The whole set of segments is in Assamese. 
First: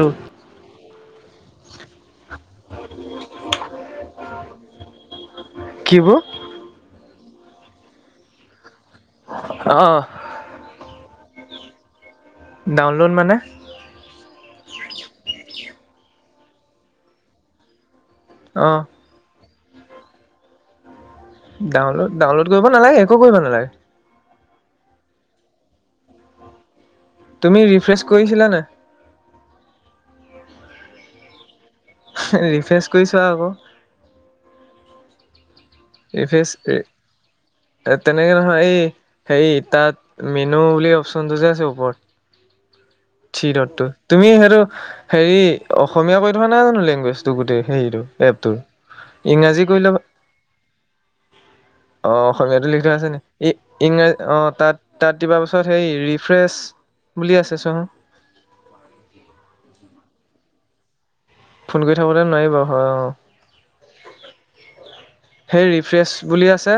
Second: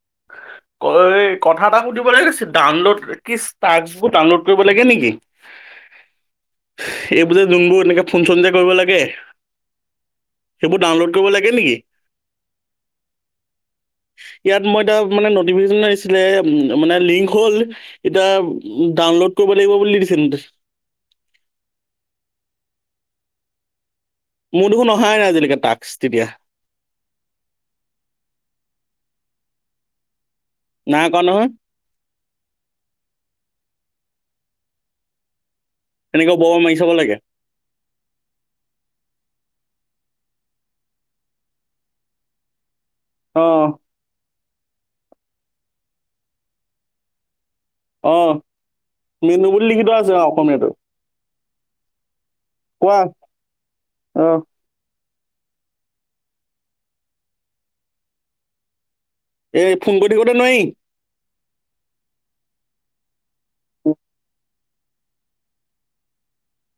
[inaudible] কথা এটা সুধিব লাগে ডাউনলোড কি টাক্সবোৰ ডাউনলোড কৰিব লাগে নেকি? কিবোৰ? এইবোৰ যে যোনবোৰ এনেকৈ ফোন চোন যে কৰিব লাগে অঁ সেইবোৰ ডাউনলোড কৰিব লাগে নেকি? ডাউনলোড মানে। মোৰ এতিয়া নটিফিকেশ্বন আহিছিলে লিংক হ'ল, এতিয়া অঁ ডাউনল'দ কৰিব লাগিব বুলি দিছে ডাউনলোড ডাউনলোড কৰিব নালাগে একো কৰিব নালাগে। মোৰ দেখোন অহাই নাই আজিলৈকে তাক্স তেতিয়া। তুমি ৰিফ্ৰেছ কৰিছিলা নে নাই কৰা নহয়। ৰিফ্ৰেছ কৰি চোৱা আকৌ। এনেকে বৰ মাৰি ৰিফ্ৰেছ চাব লাগে তেনেকে নহয় এই হেৰিত। তাত মেনু বুলি অপচন টো যে আছে ওপৰত অ থ্ৰি দতটো তুমি হেতো। হেৰি অসমীয়া কৈ থকা নাই জানো লেংগুৱেজটো গোটেই। হেৰিটো অ এপটোৰ মেনু বুলি ইংৰাজী লিখি কৰিলে। থোৱা আছে অ অসমীয়াটো অ, অসমীয়াতো লিখা কোৱা আছে নে ই- ইংৰা অ, তাত। তাত দিবা পাছত সেই ৰিফ্ৰেছ বুলি আছে চোৱাচোন। এই ফোন কৰি থাকোতে নোৱাৰি। ফোন কৰি থাকোতে নোৱাৰিব হয় অ, সেই ৰিফ্ৰেছ বুলি আছে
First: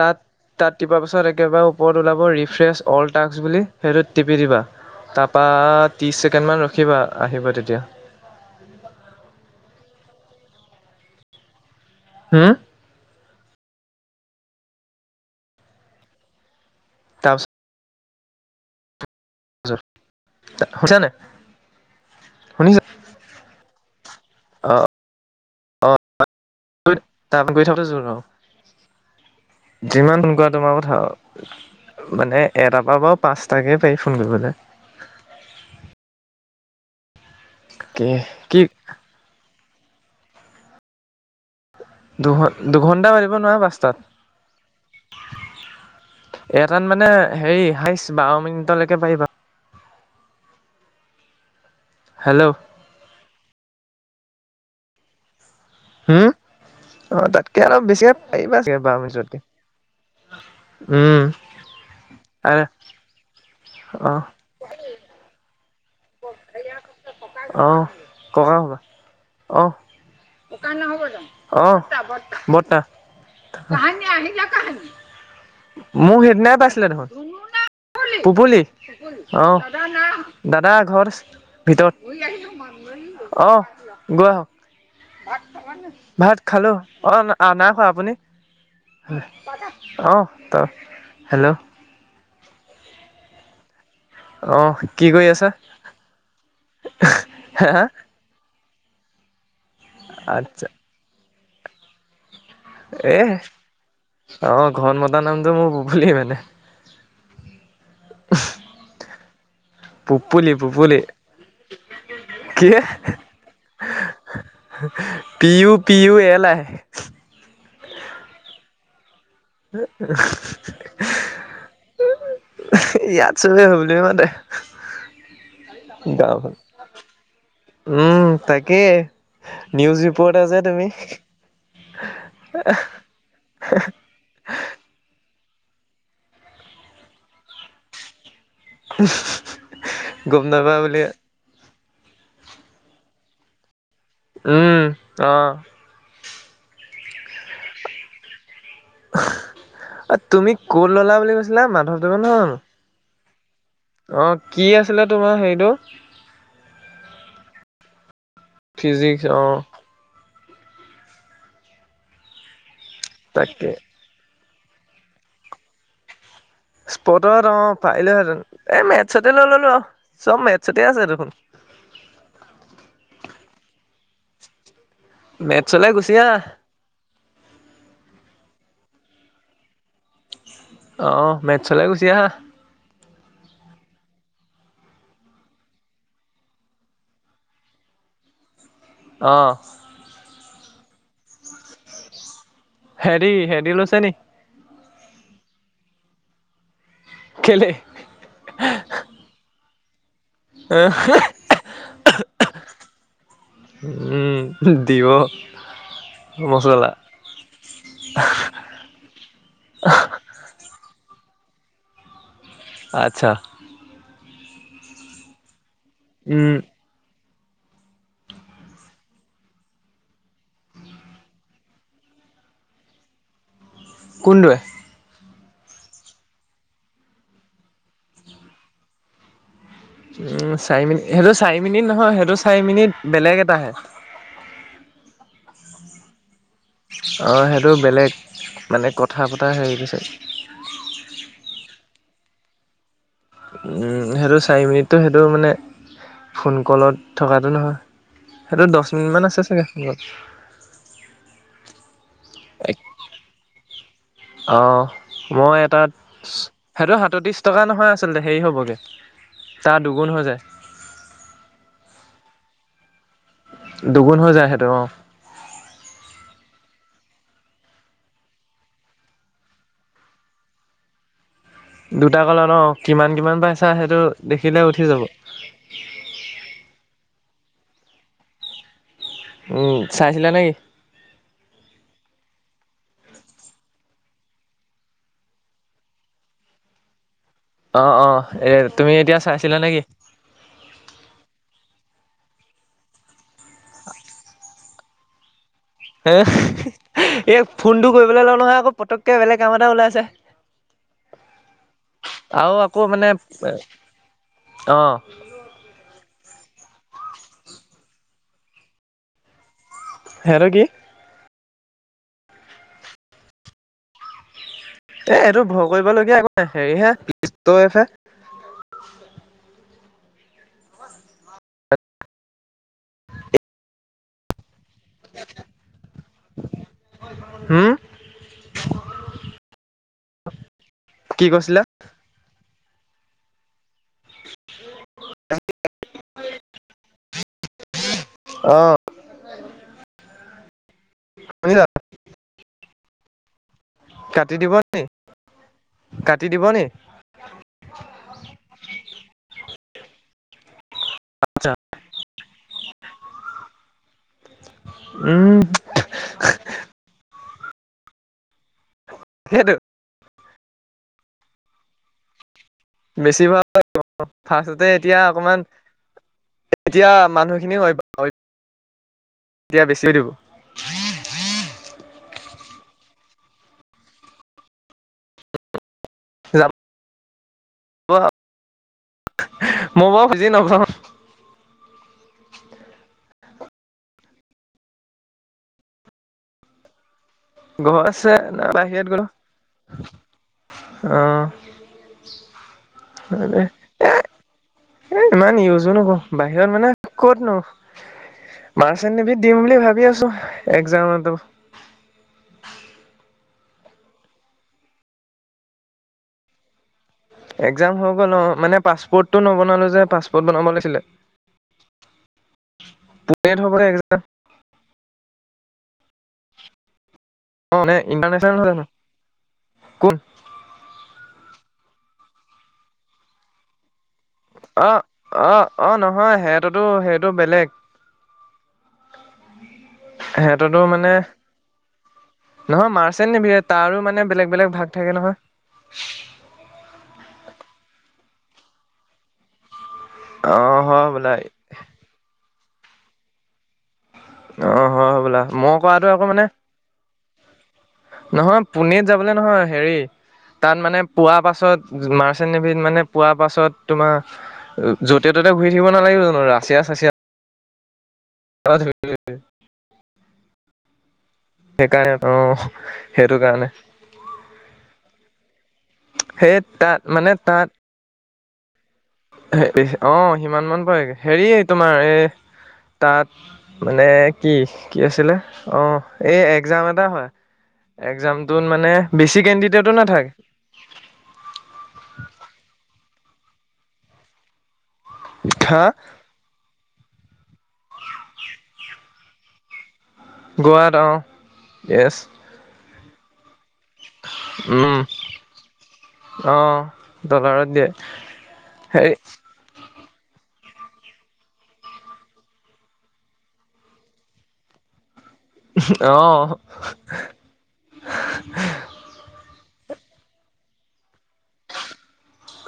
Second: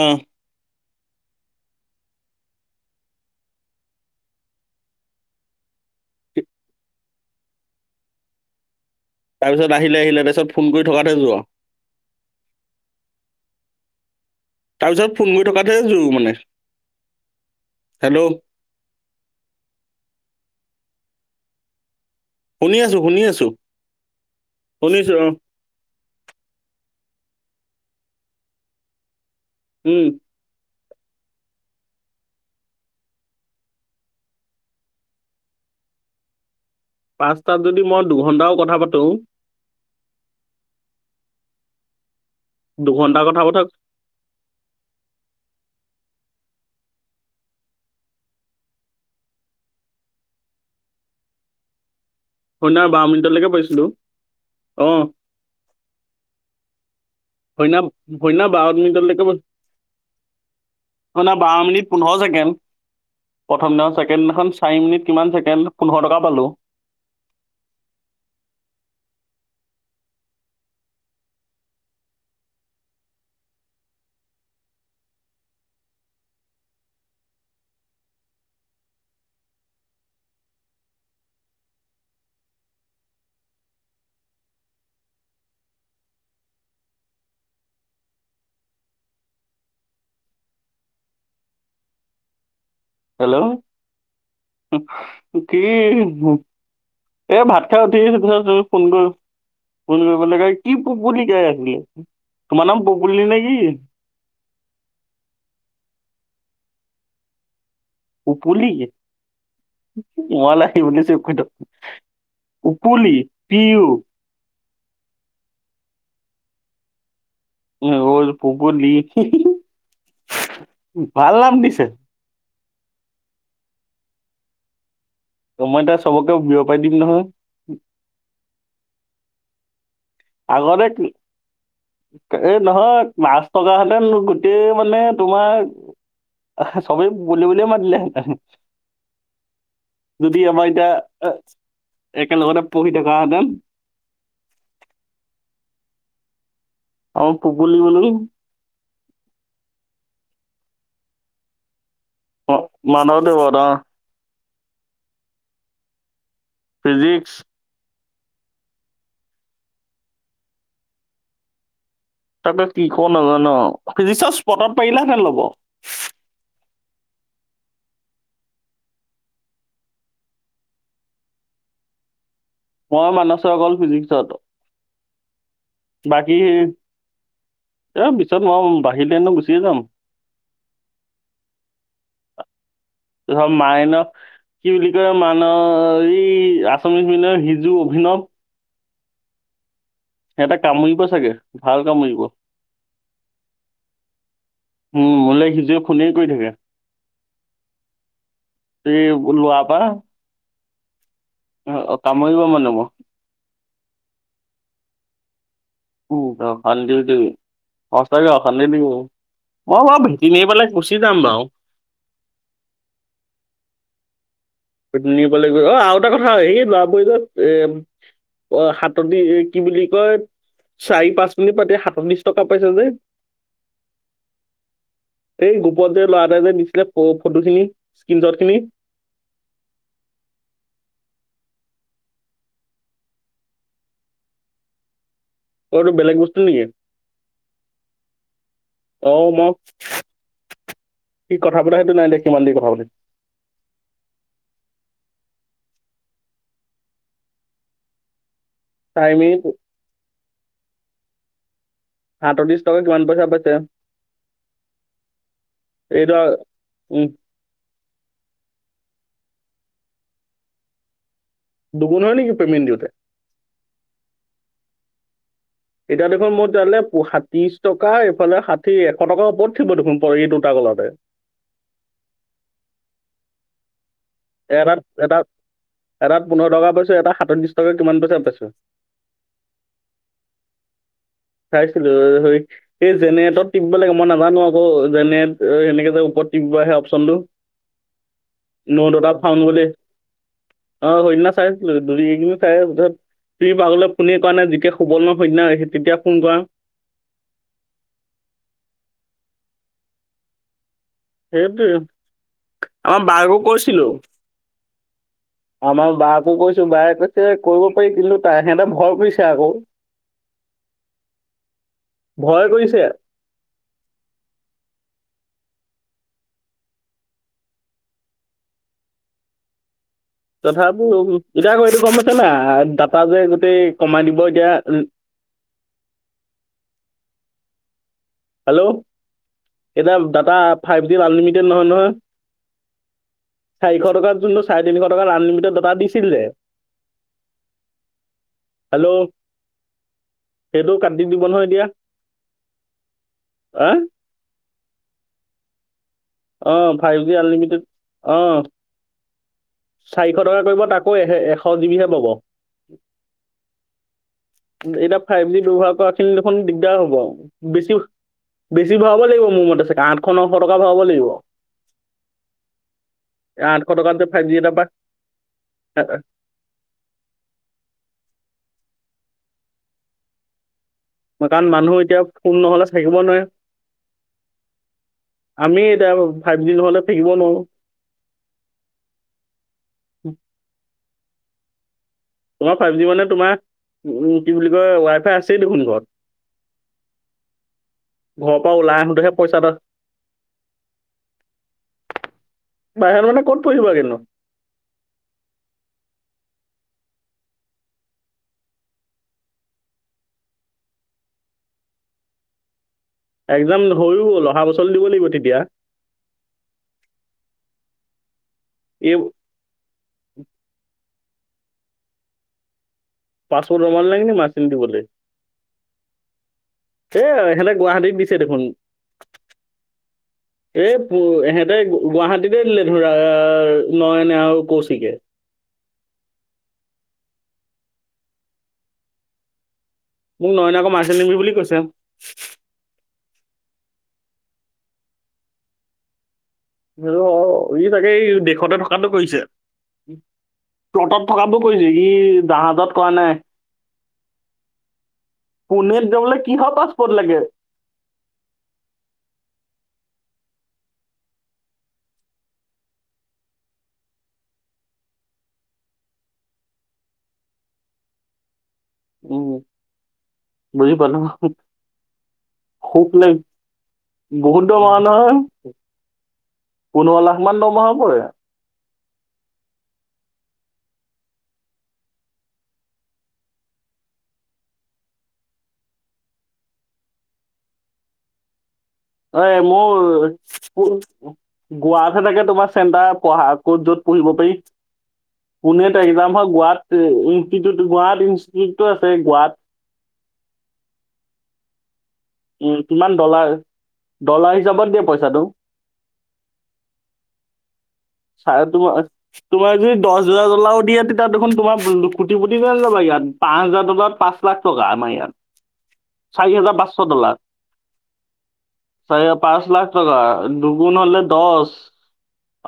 তাত, তাত। টিপা পাছত একেবাৰে ওপৰত ওলাব ৰিফ্ৰেছ অল টাক্স বুলি সেইটোত টিপি দিবা। তাপা ত্ৰিশ ছেকেণ্ড মান ৰখিবা আহিব তেতিয়া। তাৰপিছত আহিলে-আহিলে তাৰপিছত ফোন কৰি থকাতহে জোৰ আৰু। হাহ, তাৰপিছত ফোন কৰি থকাতহে জোৰ মানে। তাৰপাছ হেল্ল', হৈছে নে নাই। শুনি আছো, শুনি আছো, অ শুনিছো অহ তাত গৈ থাকোতে জোৰ আৰু উম যিমান সোনকালে তোমাৰ। হ, মানে এটাৰ পৰা বাৰু পাচটাকৈ পাৰি ফোন কৰিবলৈ। [inaudible] পাঁচটাত যদি মই কি দুঘন্টাও কি কথা পাতো। দুঘ-দুঘণ্টা দুঘন্টা পাতিব কথা পতা নোৱাৰে পাচটাত। এটাত মানে হেৰি হাইচ বাৰ মিনিটলৈকে পাৰিবা। হেল্ল' শুদিনা বাৰ মিনিটলৈকে পাৰিছিলো অ, হুম, হৈনা-হৈনা বাৰ মিনিটলৈকে। উম শৈনা বাৰ মিনিট পোন্ধৰ ছেকেণ্ড। আৰে প্ৰথম দিনাখন অহ ছেকেণ্ডদিনাখন চাৰি মিনিট কিমান ছেকেণ্ড পোন্ধৰ টকা পালো। অ', ক'কা [unintelligible] অ'। ককা নহব জানো অ, বৰ্ত্তা-বৰ্ত্তা-বৰ্ত্তা। কাহানি আহিলা কাহানি মোক সেইদিনাই পাইছিলে দেখুন। পুপুলি অ, দাদা নাই অহা দাদা ঘৰত আছে। ভিতৰত অ'ম, গৈ আহক। ভাত খালো অ, নাই খোৱা আপুনি। অ, ত হেল্ল', হেল্ল', অহ কি কৰি আছা কি এ ভাত হা খাই হা উঠিছিলো পিছত তুমি। ফুন কৰো, ফুন কৰিব লগিয়া আচ্ছা কি পুপুলি কৰি আছিলি। এহ অ, ঘৰত মতা নামটো মোৰ পুপুলি মানে। পুপুলি? পুপুলি ৱাল আহি পুপুলি বুলি চেফ কৰি থ। কি পুপুলি পি ইউ পিউ-পিউ। তেলাই। পুকুলি, ভাল নাম দিছে। ইয়াত চবেই হেই বুলিয়ে মাতে। তো মই এতিয়া চবকে গাও বিয়পাই দিম নহয় উম, তাকে নিউজ। ক'ত আছে তুমি এই নহয় পাচ থকা হলে গোটেই মানে তোমাৰ সবেই বুলি বুলিয়ে মাতিলে। [unintelligible] [unintelligible] যদি গম আমাৰ নাপা এতিয়া বুলি এ একেলগতে পঢ়ি থকাহেঁতেন উম, অ'। অ', পুবুল বোলো অ' তুমি কত ল'লা বুলি কৈছিলা মাধৱ? অ। [unintelligible] অ', কি আছিলে তোমাৰ হেৰিটো? ফিজিক্স ফিজিক্স অ'। তাকে কি ক নাজান ন তাকে ফিজিক্সত স্পটত পাৰিলেহে ল'ব। স্প'ৰ্টত অ', পাৰিলে হেতেন। এ', মেথছতে লৈ ল'লোঁ আৰু, চব মেথছতে আছে দেখোন। [inaudible] মই মানচৰ অকল ফিজিক্সত। মেথছলে গুচি আহা বাকী সেয় অ', পিছত মই। [unintelligible] [unintelligible] এনেও গুচি যাম। অ' মেথছলৈ গুচি আহা। [unintelligible] মাইনত কি বুলি কয় মান এই আচামিচ মিডিয়ামৰ হিজু অভিনৱ। অ '। সিহটা কামুৰিব চাগে ভাল কামুৰিব। হেৰি, হেৰি লৈছে নি? যে ফোনে কৰি থাকে কেলে সেই লোৱাৰ পৰা। [unintelligible] অ', অ' কামুৰিব মানে। [unintelligible] উম দিব। উম। মচলা [unintelligible] সঁচাকে অখানতি দিব মই বা ভেটি নি পেলাই গুচি যাম বাৰু। আচ্ছা। নিব লাগিব অ। আৰু এটা কথা হে উম এই লৰা [unintelligible] এ অ' সাতদি কি বুলি কয় চাৰি পাঁচ মিনিট পাতি সাতল্লিশ টকা পাইছা যে। কোনতোয়ে? এই গ্ৰুপত যে, ল'ৰাটোৱে যে দিছিলে ফটোখিনি, স্ক্ৰীনশ্বটখিনি উম চাৰি মিনিট সেইটো চাৰি মিনিট নহয় সেইটো চাৰি মিনিট বেলেগ এটাহে। অ' এতো বেলেগ বস্ত অ' সেইটো বেলেগ মানে অ কথা পতা মই হেৰি। [unintelligible] কি কথা পতা, সেইটো নাই দেখুৱা, কিমান দেৰি কথা পাতে? উম, সেইটো চাৰি মিনিটটো। সেইটো মানে ফোন কলত থকাটো নহয় সেইটো দচ চাৰি মিনিটমান মিনিট আছে চাগে ফোনত। সাতত্ৰিছ টকা কিমান পইচা পাইছে? অ', মই এটাত, এইটো সেইটো উম, সাতত্ৰিশ টকা নহয় আছে আচলতে হেৰি হ'বগে, তাৰ দুগুণ হৈ যায়। দুগুন হয় নেকি পেমেন্ট দউতে? দুগুণ হৈ যায় সেতো অ'। এতিয়া দেখোন মই তেতিয়া হলে সাত্ৰিশ টকা এইফালে ষাঠি এশ টকাৰ ওপৰত থিব দেখোন। [unintelligible] [unintelligible] দুটা কলত অ' কিমান কিমান পাইছা সেইটো দেখিলে এটাত উঠি যাব এটাত এটাত পোন্ধৰ টকা পাইছ এটা সাতত্ৰিছ টকা কিমান পইচা পাইছ? উম, চাইছিলা নেকি? চাইছিলো, সেই এই জেনেৰেটত টিপব লাগে। মই নাজানো আকৌ জেনেৰেটৰ সেণেকে যে উপৰ তিপিব আহে অপচনটো। অঁ অঁ এ ন, তুমি দহ টা এতিয়া ফাওন চাইছিলা গলে নেকি অ সিদিনা চাইছিলো তু চাই তাই লৈ কোনে কাৰণে জিকে সুবৰ্ণ সৈন্য সেইট এই ফোনটো কৰিবলৈ লওঁ নহয়, আকৌ পতককে বেলেগ কাম এটা ওলাই যে,,,, সেইটো মানে আমাৰ বাক ও কৈছিলো। অ আমাৰ বাক। [unintelligible] কৈছো। বাই কৈছে কৰিব পাৰি কিন্তু তাই সিহঁততে ভয় কৰিছে আকৌ। হেত কি? ভয় কৰিছে। এ', এইটো ভয় কৰিবলগীয়া একো নাই। হেৰি হে [unintelligible] হে তথাপিও এইটো কম আছে না দাটা যে গোটেই কমাই দিব এতিয়া হম। হেল্ল', এতিয়া ডাটা ফাইভ-জি কি আনলিমিটেড কৈছিলা নহয়, নহয় চাৰিশ টকাত যোনটো চাৰে তিনিশ টকাৰ আনলিমিটেড ডাটা দিছিলে। অ হেল্ল' সেইটো কাটি দিব নহয় শুনিছা এতিয়া। হা কাটি দিব নি? কাটি দিব নি অঁ ফাইভ জি আনলিমিটেড অঁ চাৰিশ টকা কৰিব তাক আকৌ এশ আচ্ছা জিবি হে পাব। এতিয়া ফাইভ উম জি ব্যৱহাৰ কৰা খিনি দেখোন দিগদাৰ হ'ব। আৰু বেছি বেছি ভৰাব লাগিব, মোৰ সেইটো মতে, চাগে আঠশ-নশ টকা ভৰাব লাগিব। বেছিভাগ আঠশ টকাতে লৰাই ফাইভ জি এটা পায় ফাৰস্ততে এতিয়া অকমান এতিয়া মানুহখিনিও হয়। এতিয়া বেছিওঁ দিব। কাৰণ মানুহ এতিয়া ফোন নহলে থাকিব নোৱাৰে। আমি এতিয়া ফাইভ যাব জি নহলে থাকিব নোৱাৰো। মই বাৰু বুজি নাপাওঁ। তোমাৰ ফাইভ-জি মানে, তোমাৰ, কি বুলি কয়? ৱাই-ফাই আছেই দেখোন ঘৰত। ঘৰ আছে। ঘৰৰ পৰা নাই ওলাই বাহিৰত আহোঁতেহে পইচা এটা গলে। বাহিৰত মানে ক'ত অহ। পঢ়িবা কিন্তু এ ইমান ইউজো নকও। বাহিৰত মানে ক'ত নো মাৰ্চেল নেৱীত দিম বুলি ভাবি আছো একজাম টো। এক্জাম হৈও গ'ল। অহা বছৰ দিব লাগিব তেতিয়া। একজাম হৈ গ'ল অহ। মানে এই পাছপোৰ্ট টো নবনালো যে পাছপোৰ্ট আগতে বনাব লাগিছিলে। পুনেত পাছ হ'ব ৰমাল একজাম লাগিনি মাচিন দিবলে এ সিহঁতে অ মানে গুৱাহাটীত দিছে ইণ্টাৰনেশ্যনেল দেখোন নহয় জানো কোন এ ইহঁতে গুৱাহাটীতে দিলে ধৰা নয়নে আৰু অ, কৌশিকে অ, অ নহয় সিহঁতে সিহঁতৰ সেইটো বেলেগ। মোক নয়নে সিহঁততো আকৌ মানে মাৰ্চেণ্ট নিবি বুলি কৈছে নহয় মাৰ্চ মাৰ্চেল নেভি তাৰো মানে বেলেগ বেলেগ ভাগ থাকে নহয়। অহ, ই চাগে দেশতে থকাটো কৰিছে। অ হয় প্লটত বোলা থকাবোৰ কৰিছে সি জাহাজত কৰা নাই। অ হয় বোলা মই কৰাটো পুনেত আকৌ যাবলৈ মানে কিহৰ পাছপোৰ্ট লাগে। নহয় পুনেত যাবলৈ নহয় হেৰি।। তাত মানে পোৱাৰ পাছত, মাৰ্চেণ্ট নেভিত মানে পোৱাৰ পাছত, তোমাৰ য'তে ত'তে ততে ঘূৰি থাকিব নালাগিব জানোঁ ৰাছিয়া, চাচিয়া? [inaudible] উম, বুজি পালো সেইকাৰণে অ', সুখ লাগে সেইটোকাৰণে বহুত দৰমহা নহয়। সেই তাত পোন্ধৰ মানে লাখ মান তাত দৰমহা পৰে। অ', সিমান মান পৰেগে হেৰি তোমাৰ এই তাত মানে কি, কি আছিলে, অ', এই একজাম এটা হয়। একজামটোত মানে বেছি এ, কেণ্ডিডেটো মোৰ নাথাকে গোৱাতহে থাকে তোমাৰ চেন্টাৰ। পঢ়া ক'ত, য'ত পঢ়িব পাৰি, হা পুনেত একজাম হয়, গোৱাত ইনষ্টিউত গোৱাত ইনষ্টিউটো আছে গোৱাত। গোৱাৰাৰ অ', এছ উম, কিমান ডলাৰ ডলাৰ হিচাপত উম, দিয়ে পইচাটো। অ', ডলাৰত দিয়ে [unintelligible] হেৰি তোমাৰ যদি দচ হাজাৰ ডলাৰো দিয়ে, তেতিয়া দেখোন তোমাৰ কোটি পটি যাব ইয়াত, পাঁচ হাজাৰ ডলাৰ পাঁচ লাখ টকা। আমা ইয়াত, অ', চাৰি হাজাৰ পাঁচশ ডলাৰ, চাৰি হাজাৰ পাঁচ পাঁচ লাখ টকা, দুগুণ হ'লে দচ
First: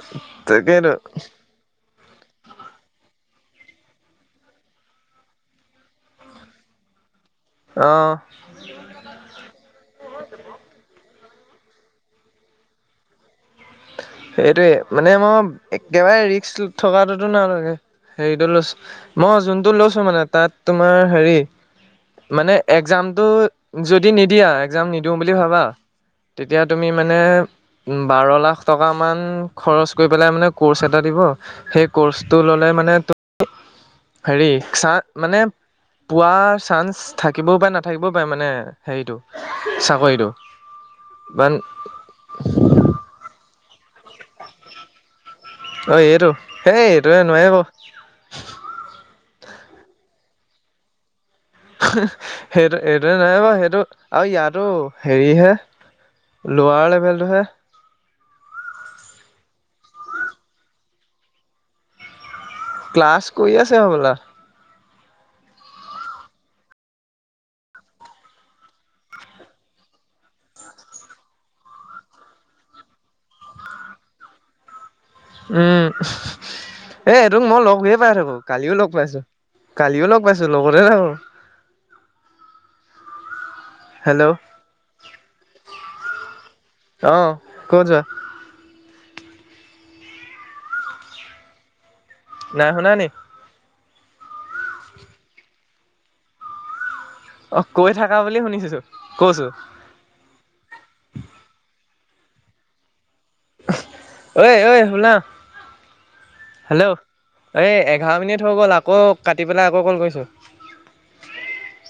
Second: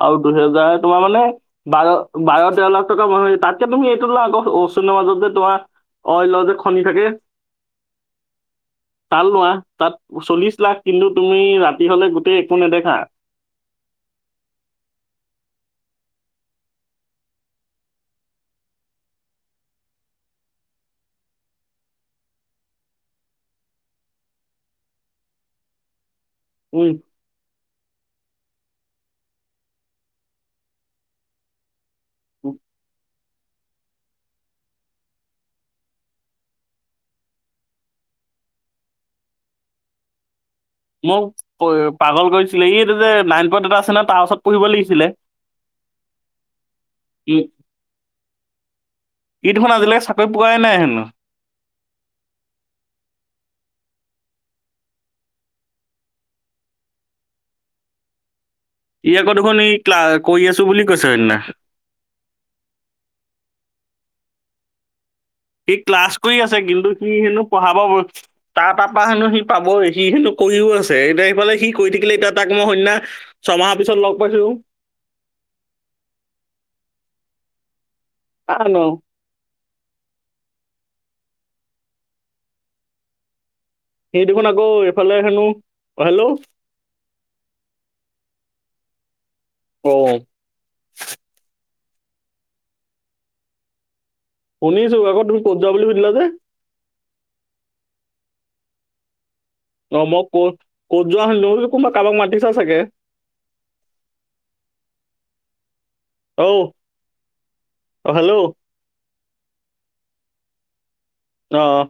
আৰু দুহেজাৰ তাকেইতো তোমাৰ মানে বাৰ বাৰ, তেৰ লাখ টকা মানুহ তাতকে তুমি এইটো লা আকৌ [unintelligible] মাজত যে, তোমাৰ অইলৰ যে, খনি থাকে। অ', তাল লোৱা তাত চল্লিশ লাখ কিন্তু তুমি ৰাতি হ'লে গোটেই একো নেদেখা? সেইটোয়ে মানে মই একেবাৰে ৰিক্ক থকাটোতো নালাগে হেৰিটো লৈছো মই যোনটো লৈছো মানে তাত তোমাৰ হেৰি মানে একজামতটো যদি নিদিয়া একজাম নিদিওঁ বুলি ভাবা তেতিয়া তুমি উম মানে বাৰ লাখ টকামান খৰচ কৰি পেলাই মানে ক'ৰ্চ এটা দিব সেই ক'ৰ্চটো ল'লে মানে তো হেৰি চাহ মানে পোৱাৰ চান্স থাকিবও পাৰে নাথাকিবও পাৰে মানে হেৰিটো চাকৰিটো। মোক বান প পাগল কৰিছিলে, ই যে নাইন পত এটা আছে ন তাৰ ওচৰত পঢ়িব লাগিছিলে অ এইটো সেই এইটোৱে ই নোৱাৰি বাও। ই দেখোন আজিলৈকে চাকৰি পোৱাই নাই হেনো। সেইটো এইটোৱে নাই বাৰ সেইটো আৰু ইয়াতো হেৰিহে লোৱা লেভেলটোহে। ই আকৌ দেখোন এই ক্লা কৰি আছো বুলি কৈছে সেইদিনা। ক্লাছ কৰি আছে হ'বলা। সি ক্লাছ কৰি আছে কিন্তু সি হেনো পঢ়াব তাৰ ত পা পা হেনো সি পাবই সি হেনো কৰিও আছে এতিয়া সেইফালে সি কৰি থাকিলে এতিয়া তাক মই সন্ন্যা ছয়মাহৰ পিছত লগ পাইছো। উম এ সেই তোক মই লগ হৈয়ে পাই থাকো আহ কালিও ন লগ পাইছো। কালিও লগ পাইছো লগতে থাকো। সি হেল্ল' দেখোন আকৌ এইফালে হেনো, অ হেল্ল' অহ ক'ত যোৱা? অ। নাই শুনানি? শুনিছো আকৌ তুমি ক'ত যোৱা বুলি সুধিলা যে? অ কৈ থাকা বুলি শুনিছো কৈছো। কুমা কামাক মাটিছা চাগে। ঐ ঐ শুনা? অ হেল্ল' এই এঘাৰ হেল্ল' মিনিট হৈ গ'ল আকৌ। কাটি পেলাই আকৌ কল কৰিছোঁ অ',